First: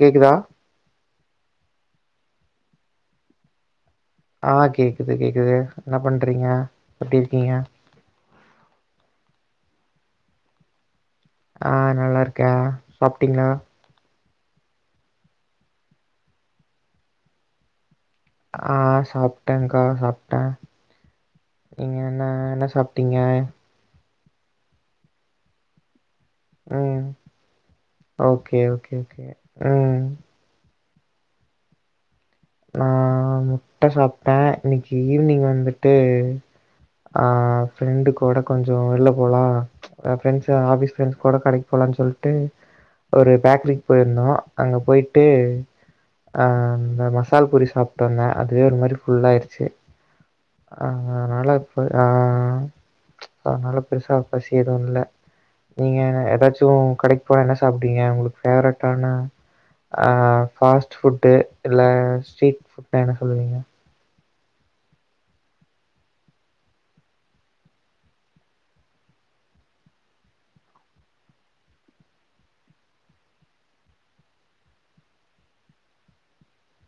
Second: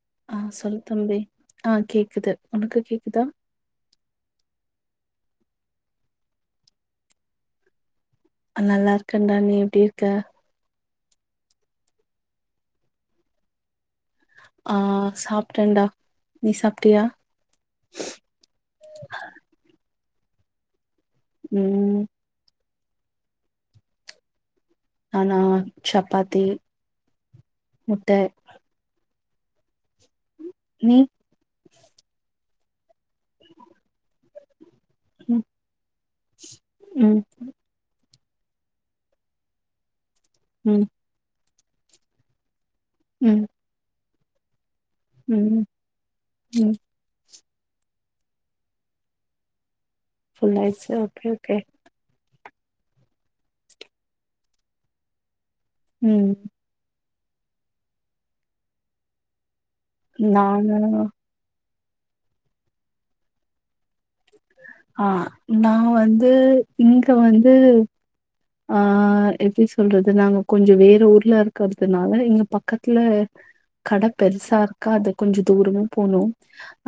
கேக்குதா அ சொல்லு தம்பி ஆ கேக்குது ஒனக்கு கேக்குதா ஆ கேக்குது கேக்குது என்ன பண்றீங்க எப்டி இருக்கீங்க நல்லா இருக்கன்டா நீ எப்டி இருக்க ஆ நல்லா இருக்கே சாப்ட்டீங்களா ஆ சாப்ட்டன்டா நீ சாப்ட்டியா ஆ சாப்ட்டங்க்கா சாப் ட்ட நீங்க ம் என்ன என்ன சாப் டிங்க நானா சப்பாத் உம் ஓகே ஓகே கே உம் நீ நா முட்ட சாப்ட்ட இன்னக்கி ம் ஈவ்னிங் வந்துட்டு ம் ஆ ஃப்ரெண்டுக் கூட கொஞ்சொ வெள்ல போலா அ ஃப்ரெண்ட்ஸ் ம் ஆஃபிஸ் ஃப்ரண்ட்ஸ் கூட கடைக் போலான் சொல்ட்டு ஒரு ம் பேக்கரிக் போய் [unintelligible] அங்க போயிட்டு ம் ஆ ம் [unintelligible] [unintelligible] பூரி சாப்ட்டோங்க அதுவே ஒரு மாரி ஃபுல்லாயிருச்சி ஃபுல் ஆயிடுச்சு ஓகே அத்னாலா ஓகே இப்ப ஆ அத்னால பெருசா பசி ஏது இல்ல நீங்க ம் ஏதாச்சு கடைக் இப்ப என்ன சாப்ட்டீங்க உங்களுக்கு ஃபேவரட்டான அ நானு ஃபாஸ்ட் புட்டு இல்ல ஸ்ட்ரீட் புட்னா என்ன சொல்லுவீங்க ஆஹ் நான் வந்து இங்க வந்து ஆஹ் எப்டி சொல்றது நாங்க கொஞ்சோ வேற ஊர்ல இருக்கிறதுனால இங்க பக்கத்துல கட பெருசா இருக்காது கொஞ்சோ தூரமு போனு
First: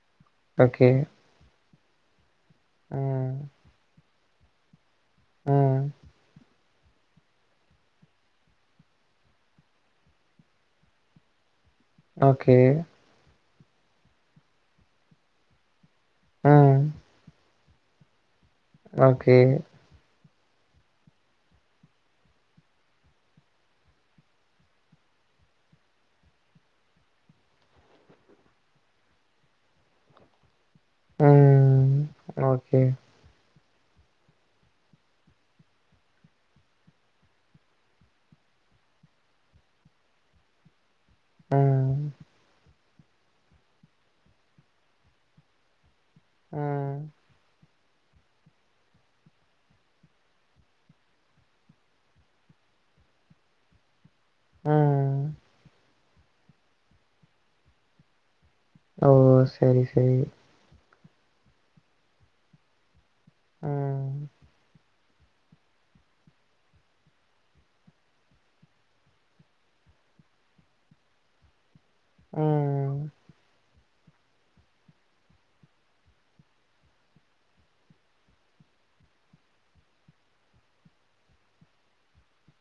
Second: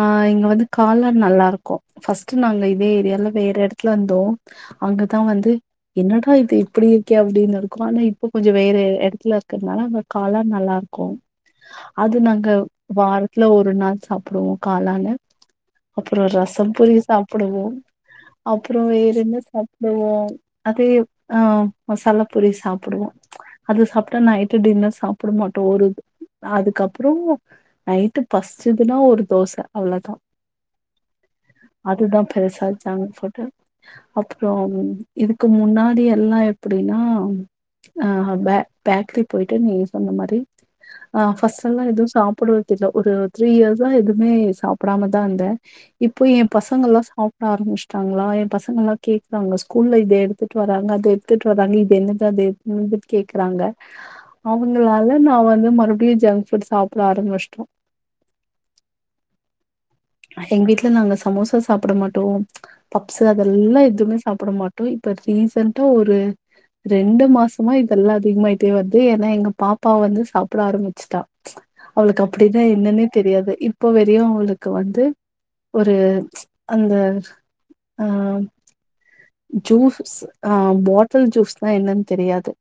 ஆஹ் இங்க வந்து ஓகே. காளான் நல்லா இருக் ஃபஸ் ட்டு நாங்க இதே ஏரியால ம். வேற இடத்துலந் [unintelligible] அங்கதான் வந்து ம். என்னட இப்டி இருக்கே அப்படின்னு இருக்கூ ஆனா இப்பம் கொஞ்சோ வேற இடத்துல இருக்கறதுனால அங்க காளான் நல்லாருக்கும் அது நாங்க ஓகே. வா [unintelligible] ல்ல ஒரு நாள் சாப்டுவோம் காளான அப்பறோ ரச ம். பொரி சாப்பிடுவோம் அப்பறோ வேற ஓகே. ன்ன சாப்பிடுவோ அது ஆஹ் மசாலா பூரி சாப்பிடுவோ அது சாப்பிட்டா நைட்டு டின்னர் சாப்பிட மாட்டோம் ஒரு அதுக்கப்பறோ நைட்டு பசிச்சுதுன்னா ஒரு தோச அவ்வளதான் ம். அதுதான் பெருசா ஓகே. ஜங்க்ஃபுட்டு அப்பறோ இதுக்கு முன்னா முன்னடியெல்லா எப்டின்னா அஹ் பே பேக்கிரி போயிட்டு நீங்சொன்ன மாரி ஆஹ் பஸ்சல்லாம் ம். எதுவும் சாப்பிடுற ல்ல ஒரு த்ரீ இயர்ஸ்ஸா எதுவுமே சாப்டாம தான் இருந்தே இப்போ என் ம். பசங்கல்லாம் சாப்ட ஆரம்பிச் [unintelligible] ங்களா என் பசங்கல்லாம் கேக்குறாங்க ஸ்கூல்ல இத எடுத்துட் வர்ராங்க அதை எடுத்துட்டு வர்ராங்க இது என்னது அது என்னதுன்னு கேக்குறாங்க. அவங்களால ம். நான் வந்து மறுபடியு ஜங்க்புட் சாப்ட ஆரம்பிச்டோ ஓ செரி செரி ல நாங்க சமோசா சாப்ட மாட்டோ பப்ஸு அதெல்லா ம். எதுமே சாப்ட மாட்டோ இப்ப ரீசன்டா ஒரு ரெண்டு மாசமா இதெல்லா அதிகமாயிட்டே வருது ஏன்னா எங்க பாப்பா வந்து சாப்ட ஆரமிச்சுட்டா அவளுக்கு அப்டின்னா ம். என்னன்னே தெரியாது இப் ப வறியு அவலுக் க்கு வந்து ஒரு அந்த ஆஹ் ஜூஸ் ஆஹ் போட்டில் ஜூஸ்னா என்னன் தெரியாது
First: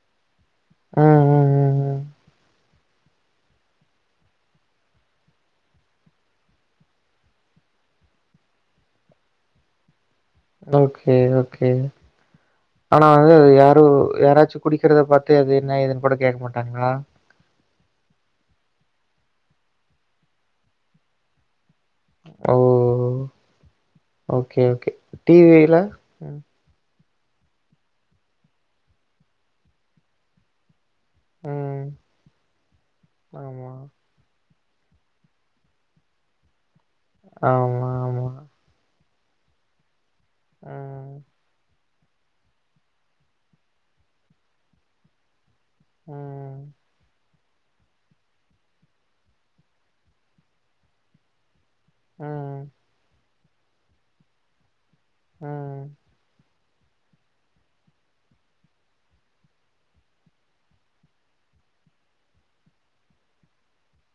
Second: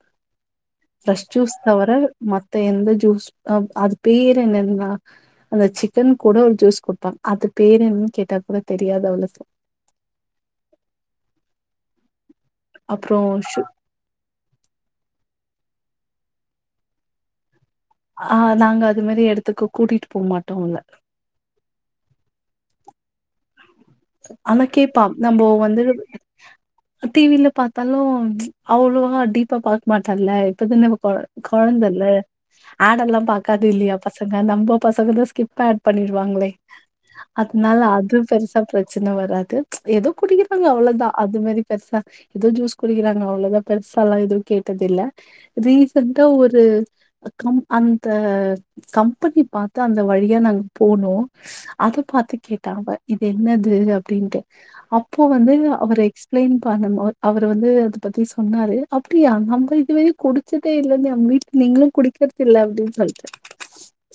பிரஷ் ம், ம், ஜுஸ் ம், தவர ம். மத் த எந்த ஜூஸ் அஹ் அது பேரு என்னன்ன அந்த சிக்கன் கூட ஒரு ஜூஸ் குடுப்பாங்க அது பேர் என்னன் கேட்டா கூட தெரியாது அவளுக்கு ஓகே ஓகே ஆனா அப்றோ வந்து சு யாரு யாராச்சு குடிக்கிறத பாத்து அது என்ன ஏதுன் கூட கேக்க மாட்டாங்ளா ஆ நாங்க அது மேரி எடத்துக்கு கூட்டிட்டு போமாட்டோ அவுல ஓ ஓகே, ஆனா ஓகே. கேப்பா நம்போ டிவில? வந்து ம், டி வி ல பாத்தாலு அவ்ளோவா டீப்பா பாக் மாட்டால்ல இப்பதான கொ ம். கொழந்தல்ல ஆடெல்லா பாக்காது ஆமா, இல்லியா பசங்க நம்ப பசங்கதா ஸ்கிப் ஏட் பண்ணிடுவாங்களே ஆமாமா பிரச்சன வராது எதோ குடிக்கிறாங்க அவ்ளோதா ம், அது மாரி பெருசா எது ஜூஸ் குடிக்கிறாங்க அவ்ளோதா பெருசாலா எதுவு கேட்டதில்ல ரீசன்டா ஒரு ம், கம் அந்த கம்பனி பாத்தா அந்த வழியா நாங்க போனோ அது பாத்து ம், கேட்டா அவ என்னது அப்டின்ட்டு அப் போ வந்து ம். அவர் எக்ஸ்பிளைன் பண்ணுபோ அவரு வந்து அத பத்தி சொன்னாரு அப்படியா நம்ம இதுவர குடிச்சதே இல்ல நம் வீட்ல நீங்களு குடிக்கறது இல்ல அப்படின் சொல்ட்டே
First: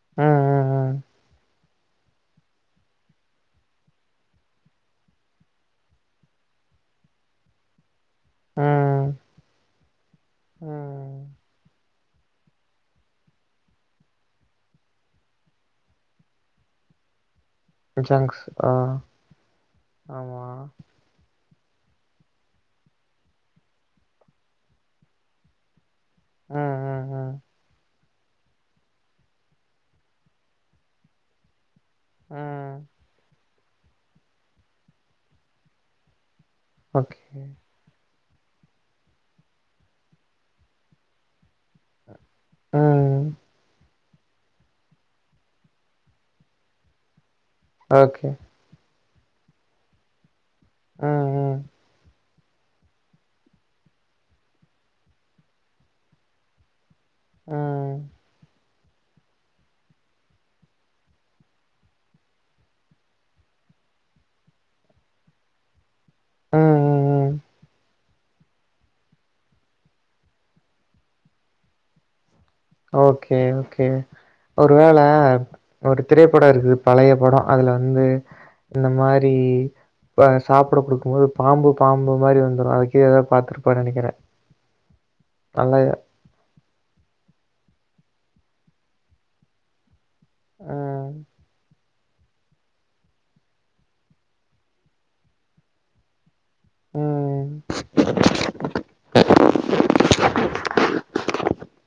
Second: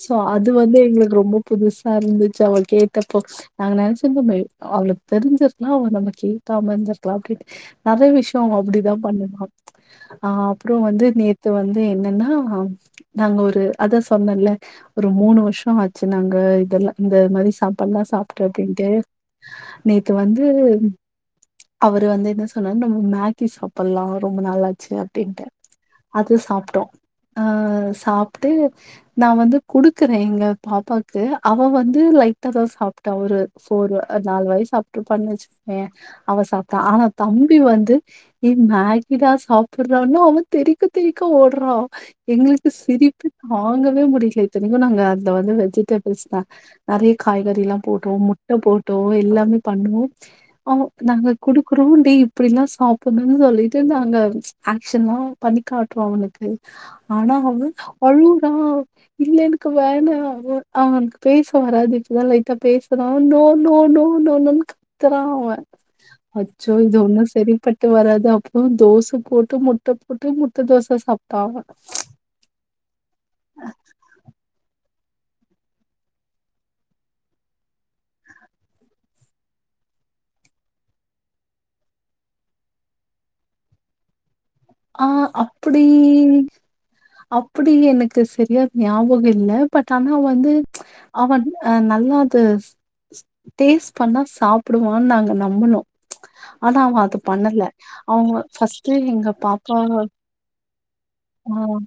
சோ ம், அது வந்து ம், ம். எங்களுக்கு ரொம்ப புதுஸ் சா அருந்துச்சு அவ கேட்டப்போ நாங்க நெனச்சுட்ருதே அவுளுக் தெரிஞ்சிருந்தா அவ நம்ம கேக்காம இருந்துருக்லா அப்படின்ட் நெறைய விஷயோ அவ அப்படிதா ம், பண்ணுவா அஹ் அப்புறோ வந்து ம். நேத்து வந்து என்னன்னா நாங்க ஒரு அதா சொன்னல ஒரு மூணு வருஷோ ஆச்சு நாங்க இதெல்லா இந்த மாரி சாப்பாட்ல்லா சாப் ஜங்க்ஸ். ஆ, [unintelligible] நேத்து ஆமா. வந்து அவரு வந்து என்ன சொன்னார் நம்ம மேக்கி சாப்பட்லா ரொம்ப நாளாச்சு அப்படின்ட்டு அது ம், சாப்ட்டோ ம், ம். அஹ் சா ப்புட்டு நா வந்து குடுக்குறே எங்க பாப்பாக்கு அவ வந் து லைட்டா தா ம். சாப்ட் ட்டு சோறு அது நாலு வாய் சாப்ட்டுருப்பானு வெச்சுக்கவே அவ சாப்ட்டா ஆனா ஓகே. தம்பி வந்து ஏ மேகிதா சாப்ட்றானு அவ தெறிக்க தெறிக்க ஓடுறா எங்களுக்கு ம். சிரிப்பு தாங்க வே முடியல இத்தனைக்கு நாங்க அதுல வந்து வெஜிடேபிள்ஸ் தா நெறய காய்கறி போட்டோ ஓகே. முட்ட போட் டோ எல்லாமே பண்ணோ அவனுக்கு ம், நாங்க ம். கொடுக்குறோ டெய் அப்டிலா சாப்டணும்ன்னு சொல்லிட்டு நாங்க ஆக்ஷ்ன்லா பண்ணி காட்ரோ அவனுக்கு ஆனா அவ ம். அழுதா இல்ல எனக்கு வேண அவு அவனுக்கு பேச வராது இப்பத லைட் டா பேசற நோ நோ நோ நோ நோன்னு கத்தற அவ ம், அச்சோ இது ஒன்னு ம், ம். சரி பட்டு வராது அது அப்றோ தோச போட்டு முட்ட போட்டு முட்ட தோச சாப்பிட்ட அவன் ச்சு ஓகே ஓகே ஒரு வேள ஆஹ் ஒரு திரைப்படோ இருக்குது பழைய படோ அதுல வந்து இந்த மாரி இப் சாப்ட கொடுக்கு போது பாம்பு பாம்பு மாரி வந்துரு அதுக்கீத ஏதாவது பா்த்திருப்பானு நெனக்கிறே ஆஹ் அப்படி அப்டி எனக்கு சரியா ஞாபகோ இல்ல பட் ஆனா வந்து ம் அவன் ஹ நல் னது ஸ் ஸ் டேஸ்ட் பண்ணா சாப்டுவான்னு நாங்க நம்புனோ ஆனா அவ அத ம் பண்ணல அவங்க ஃபஸ்ட்டே எங்க பா ஆஹ்ஹ ஆஹ்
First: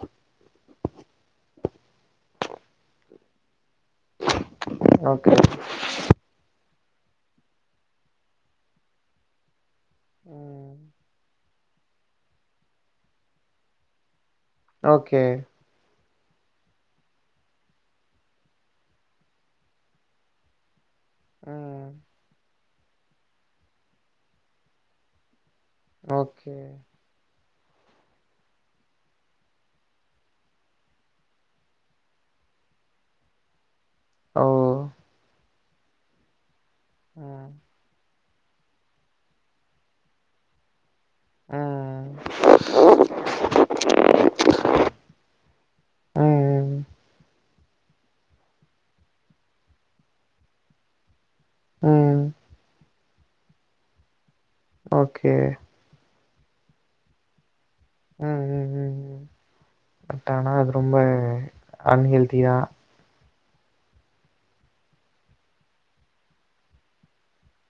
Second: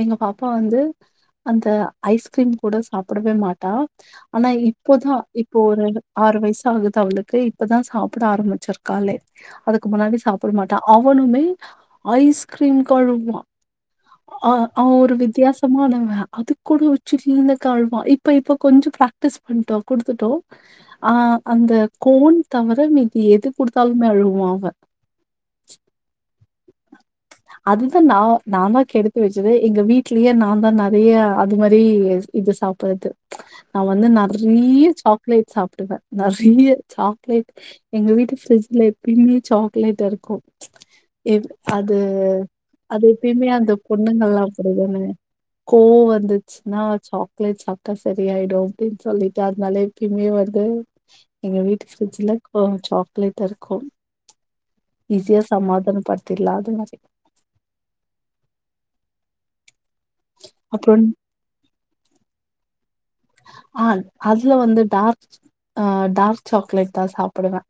எங்க பாப்பா வந்து அந்த ஐஸ்கிரீம் கூட சாப்டவே மாட்டா ஆனா இப்போதா ஓகே இப்போ ஒரு ஆறு வயசாகுது அவளுக்கு இப்பதா சாப்ட ஆரம்பிச்சிருக்காலே அதுக்கு முன்னாடி சாப்ட ம் மாட்டா அவனுமே ஐஸ்கிரீம்க்கழுவா ஆஹ் அவ ஒரு ஓகே வித்தியாசமானவ அது கூட உச்சி கிளீனுக்கழ்வா இப்ப இப்ப கொஞ்சோ பிராக்டிஸ் பண்ட்டோ குடுத்துட்டோ ஆஹ் அந்த ம் கோன் தவர மிதி எது குடுத்தாலுமே அழுவா அவ ஓகே அதுதா நா நானா கெடுத் து வச்சது எங்க வீட்லயே நா தா நறைய அது மாரியே இது இது சாப்புறது நா வந்து ஓ நறீய சாக்லேட் சாப்டுவ நறீய ம் சாக்லேட் எங்க வீட்டு ஃபிரிஜ்ல எப்பயுமே சாக்லேட் இருக்கு எது அது ம் அது எப்பயுமே அந்த பொண்ணுங்கல்லா அப்டிதான கோவ ம் வந்துச்சுனா சாக்லேட் சாப்ட்டா சரியாய்டு அப்டினு சொல்லிட்டு அதனால எப்பியுமே வந்து எங்க வீட்டு ம் ஃபிரிட்ஜுல கோ சாக் பேப்பர் இருக்கு ஓகே ஈசியா சமாதான படுத் திர்லா அது மாரி ம் ம் ம் பட் ஆனா அது ரொம்ப அப்புறம் அன்ஹெல்தி தா ஆன் அதுல வந்து டார்க் ஆ டார்க் சாக்லேட் தா சாப்டுவே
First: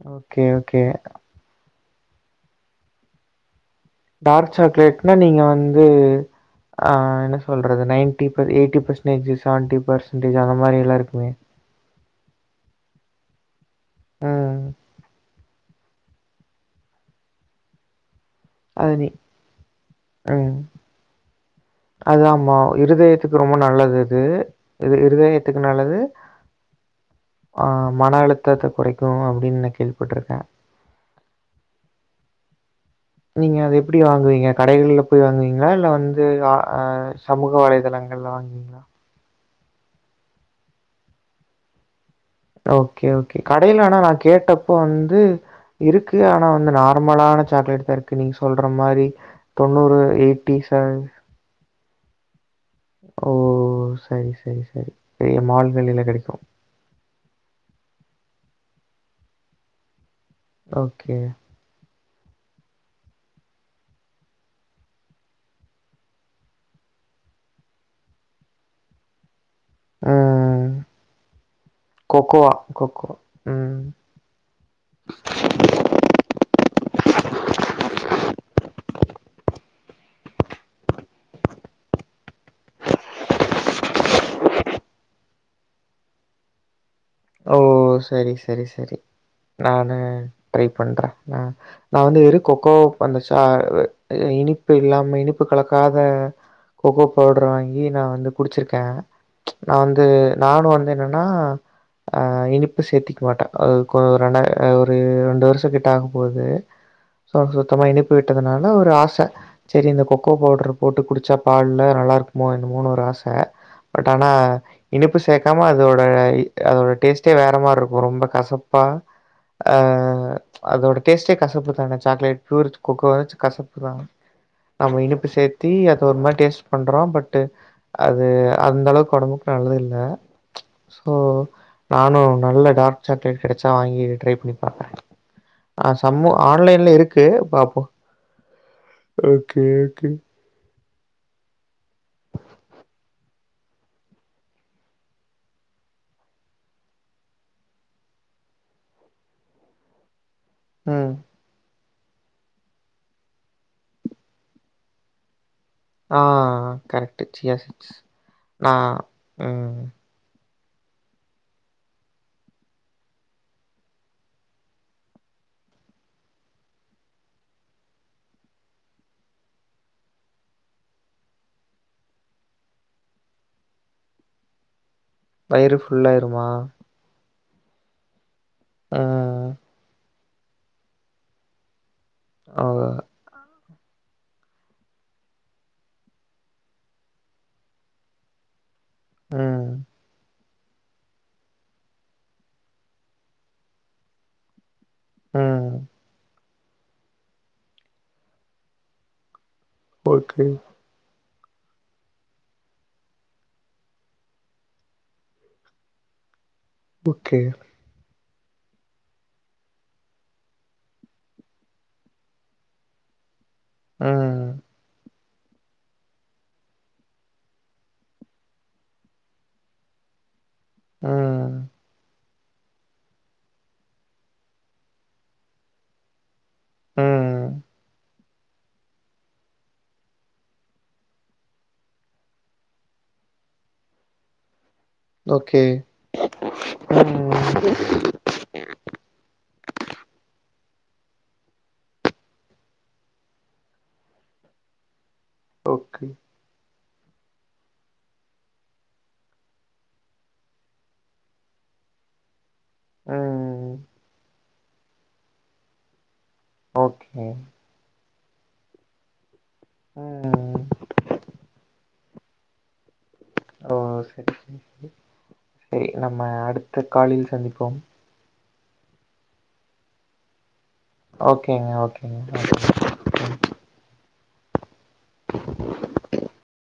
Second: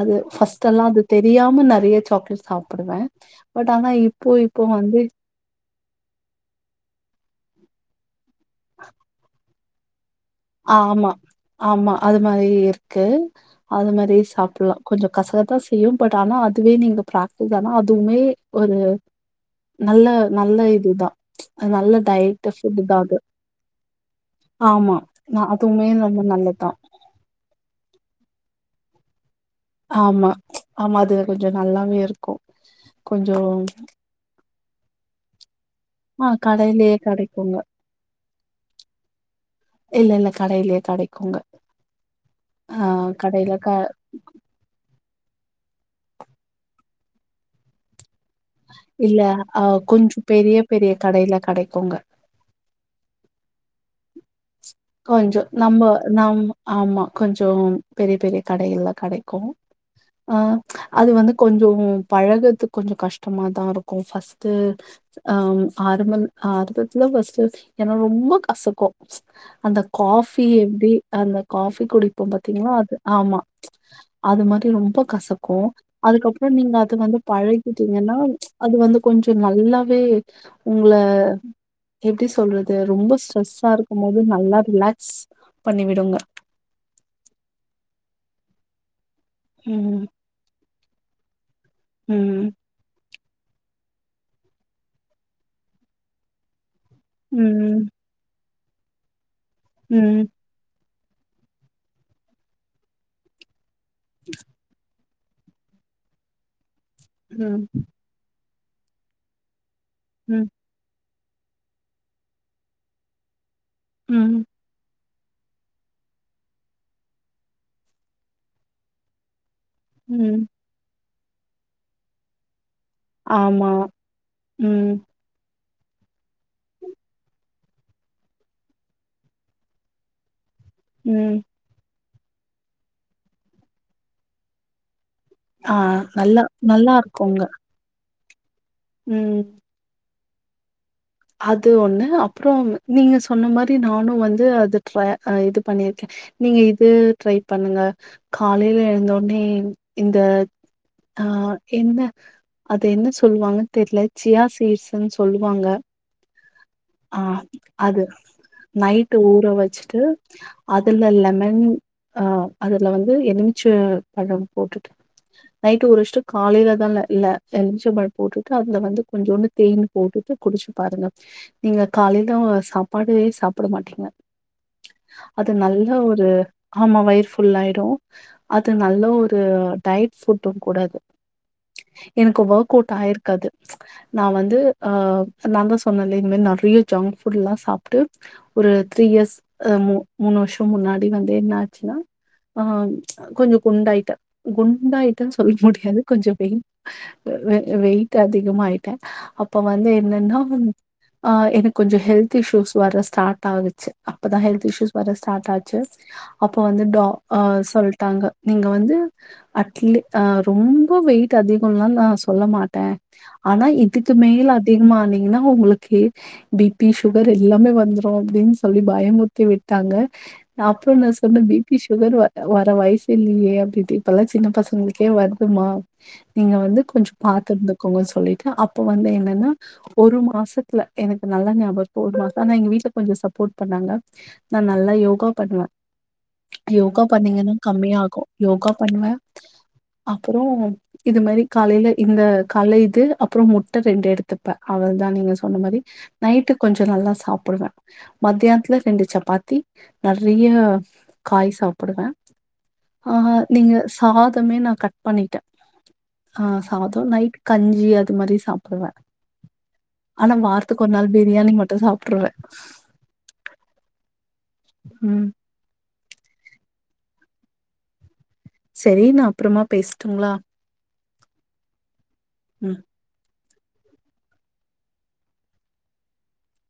அது ஓகே ஃபஸ்டெல்லா ஓகே. அது தெரியாம நெறைய சாக்லேட் சாப்புடுவே டார்க் சாக்லேட்னா நீங்க வந்து ஆ என்ன சொல்றது நைன் [unintelligible] எய்ட்டி பெர்ஸ்னேஜஸ் செவன்ட்டி பர்ஸ் முந்திரிலா அத மாரிலா ஆமா இருக்குமே ஆமா அது மாரி இருக்கு அது மாரி ம். சாப்புலா கொஞ்ச கசப் பா சேம் பட் ஆனா அதுவே நீங்க ப்ராக்டிஸ் ஆனா அதுவுமே ஒரு அது நி நல்ல அ நல்ல இதுதா நல்ல அது டயட் ஆமா ஃபுட் தா அது இருதயத்துக்கு ரொம்ப நல்லது அது ஆமா இருதய நா த்துக்கு அதுவுமே நல்லது ரொம்ப நல்லதுதா ஆ மன அழு தத்த குறைக்கு ஆமா ஆமா அது கொஞ்சோ நல்லாவே இருக்கு கொஞ்சோ நீங்க அத எப்டி வாங்குவீங்க கடைகள்ல போய் வாங்குவீங்ளா இல்ல வந்து ஆ அ ஆ கடையிலயே சமூக கெடைக்குங்க வலைதளங்கள்ல வாங்குவீங்ளா இல்லல்ல கடைலயே கெடைக்குங்க ஆ ஓகே ஓகே கடையில க கடைலனா நா கேட்டப்போ வந் து இருக்கு ஆனா வந்து நார்மலான சாக்லேட்தா இருக் இல்ல அ கொஞ்சோ பெரிய ச பெரிய கடைல கெடைக்குங்க ஓ சரி, சரி, சரி. பெரிய கொஞ்சோ நம்ம மால்களில நம் கிடைக்கும். ஆமா கொஞ்சோ பெரிய பெரிய கடையில்ல கெடைக்கு ஆ அது ஓகே. வந்து கொஞ்சோ பழகத்துக் கொஞ்சொ கஷ்டமா தா இருக்கு ஃபஸ்ட்டு அம் ஆரம்பம் ஆரம்பத்துல ஃபஸ்ட்டு ஏன்னா ரொம்ப கசக்கு அந்த காஃபி ம். எப்டி அந்த காஃபி குடிப்போம் கொக்கோவா, பாத்திங்களா அது கொக்கோ. ஆமா ம். அது மாரி ரொம்ப கசக்கு அதுக்கப்றோ நீங்க அது வந்து பழகிட்டீங்கன்னா அது வந்து கொஞ்சோ நல்லாவே உங்கள எப்டி சொல்றது ரொம்ப ஸ்ரெஸ்ஸாருக் கும் போது நல்லா ரிலக்ஸ் பண்ணி விடுங்க ஓ சரி சரி சரி நானு ம் ட்ரை பண்ற ந நா வந்து வெரு ம் கொக்கோ பண்ண ச ஆ இனிப்பு இல்லாம இனிப்பு கலக்காத கோக்கோ பவுடர‌ வாங்கி ம் நா வந்து குடிச்சிருக்க நா வந்து ம் நானு வந்து என்னனா ஆ இனிப்பு சேத்திக் மாட்ட அ கோ ரண ஓ ஒரு ரெண்டு வருஷ கிட்ட ஆக போது சோ ம் சுத்தமா இனிப்பு விட்ட அதனால ஒரு ஆச செரி இந்த கொக்கோ ம் பவுட்ரு போட்டு குடிச் சா பால்ல நல்லாருக்குமோ என்னமோனு ஒரு ஆச பட் ஆனா ம் இனிப்பு சேக்காம அதோட இ அதோட டேஸ்ட்டே வேற மார்ருக்கு ரொம்ப கசப்பா ஆ ம் அதோட டேஸ்ட்டே கசப்புதான சாக்லேட் ப்யூர் கோக்கோவாச்சு ஆமா கசப்புதா ம் நம்ம இனிப்பு சேத் தி அதொருமாரி டேஸ்ட் பண்றோ பட் அது அந்தளவுக்கு ஒடம்புக்கு நல்லதில்ல சோ ம் நானு நல்ல டார்க் சாக்லேட் கெடச்சா வாங்கி ட்ரை பண்ணி பாக்குற ஆ சம்மோ நல்லா நல்லா ஆன்லைன்ல இருக்கு இருக்குங்க பாப்போ ம் ஓகே ஓகே அது ஒண்ணு அப்றோ நீங்க சொன்ன மாரி நானு வந்து அது ட்ர இது பண்ணிருக்கே நீங்க இது ட்ரை பண்ணுங்க காலைல எழுந்தோன்னே இந்த ம் ஆ என்ன அது என்ன சொல்லுவாங்கன் தெர்ல சியா சீட்ஸ்ன் சொல்லுவாங்க ஆ ஆ கரெக்ட்டு சியா சீட்ஸ் அது நா நைட்டு ஊற ம் வச்சுட்டு, அதுல லெமன் ஆ அதுல வந்து எலுமிச்ச பழம் போட்டுட்டு நைட்டு ஊரவச்சிட்டு காலைல தான்ல இல்ல எலுமிச்ச பழம் போட்டுட்டு அதுல வந்து கொஞ்சோண்டு தேன் போட்டுட்டு குடிச்சு பாருங்க நீங்க காலைல்ல சாப்பாடே சாப்ட மாட்டிரிங்க அது வயிறு நல்ல ஒரு ஃபுல்லாயிருமா ஆமா வயிற் ஃபுல்லாயிடும் அது நல்ல ஒரு ம் டயட் ஃபுட்டும் கூடாது எனக்கு ஆ ஒர்க் அவுட் ஆயிர்க்கு அது நா வந்து ஆ நான் தான் சொன்னல்ல இது மாரி நறிய ஜங்க் ஃபுட்ல்லாம் சாப்ட்டு ஒரு த்ரீ இயர்ஸ் ம் அ மூ மூணு வர்ஷ் முன்னாடி வந்து என்ன ஆச்சுன்னா ஆ கொஞ்சம் குண்டாயிட்ட குண்டாயிட்ட சொல்ல ம் முடியாது கொஞ்சம் பெயிட் அ வெயிட் அதிகமா ஆஈயிட்ட அப்ப வந் என்னன்னா ஓகே ஒன்னு ஆ எனக்கு கொஞ்சம் ஹெல்த் இ்ஷ்யூஸ் வர ஸ்டார்ட் ஆகுச்சு அப்பதான் ஹெல்த் இஷ்யூஸ் வர்ற ஸ்டார்ட் ஆச்சு அப்போ வந்து டா ஆ ஓகே சொல்ட்டாங்க நீங்க வந்து அட்லி அ ரொம்ப வெயிட் அதிகம்லா நான் சொல்ல மாட்ட ஆனா இதுக்கு ம் மேல அத் பண்ணிங்கன்னா உங்களுக்கு பி பி சுகர் எல்லாமே வந்துரும் அப்புடின் சொல்லி பயமுற்த்தி விட்டாங்க நா அப்புறோ ந சொன்ன பி ம் பி சுகர் வ அ வர வயசு இல்லியே அப்டி இப்டி இப்பல்லா சின்ன பசங்களுக்கே வருதுமா நீங்க வந்து கொஞ்சோ ம் பாத்து இருந்துக்கோங்க சொல்லிட் ட்டு அப்போ வந்து என்னன்னா ஒரு மாசத்துல எனக்கு நல்லா ஞாபோ இருக்கு ஒரு மாசோ ஆனா எங்க வீட்ல கொஞ்சோ சப்போர்ட் பண்ணாங்க நான் நா நல்லா யோகா ஓகே பண்ணுவ யோகா பண்ணீங்கன்னா ம் கம்மியாகும் யோகா பண்ணுவ அப்புறோம் இது மாரி காலையில இந்த கால்ல இது அப்புறம் முட்ட ரெண்டு எடுத் துப்ப அவள் தா நீங்க சொன்ன மாரி ஓகே நைட்டு கொஞ்சோ ட்டு நல்லா சாப்புடுவ மத்தியான்த்துல ரெண்டு சப்பாத்தி நறைய காய் சாப்புடுவ ஆஹா நீங்க ம் சாத் தமே நா கட் பண்ணிட்ட ஆ சாதோ ஓகே நைட் கஞ்சி அத் த்து மாரி சாப்புடுவ ஆனா ம் வாரத்துக்கு ஒரு நாள் பிரியாணி மட்டும் சாப்ட்டுருவ ஓ சரி உம் சரி நம்ம அடுத்த காலில் சந்திப்போம் சரி நா அப்புறமா பேசட்டுங்ளா ஓகேங்க ஓகே ஓகேங்க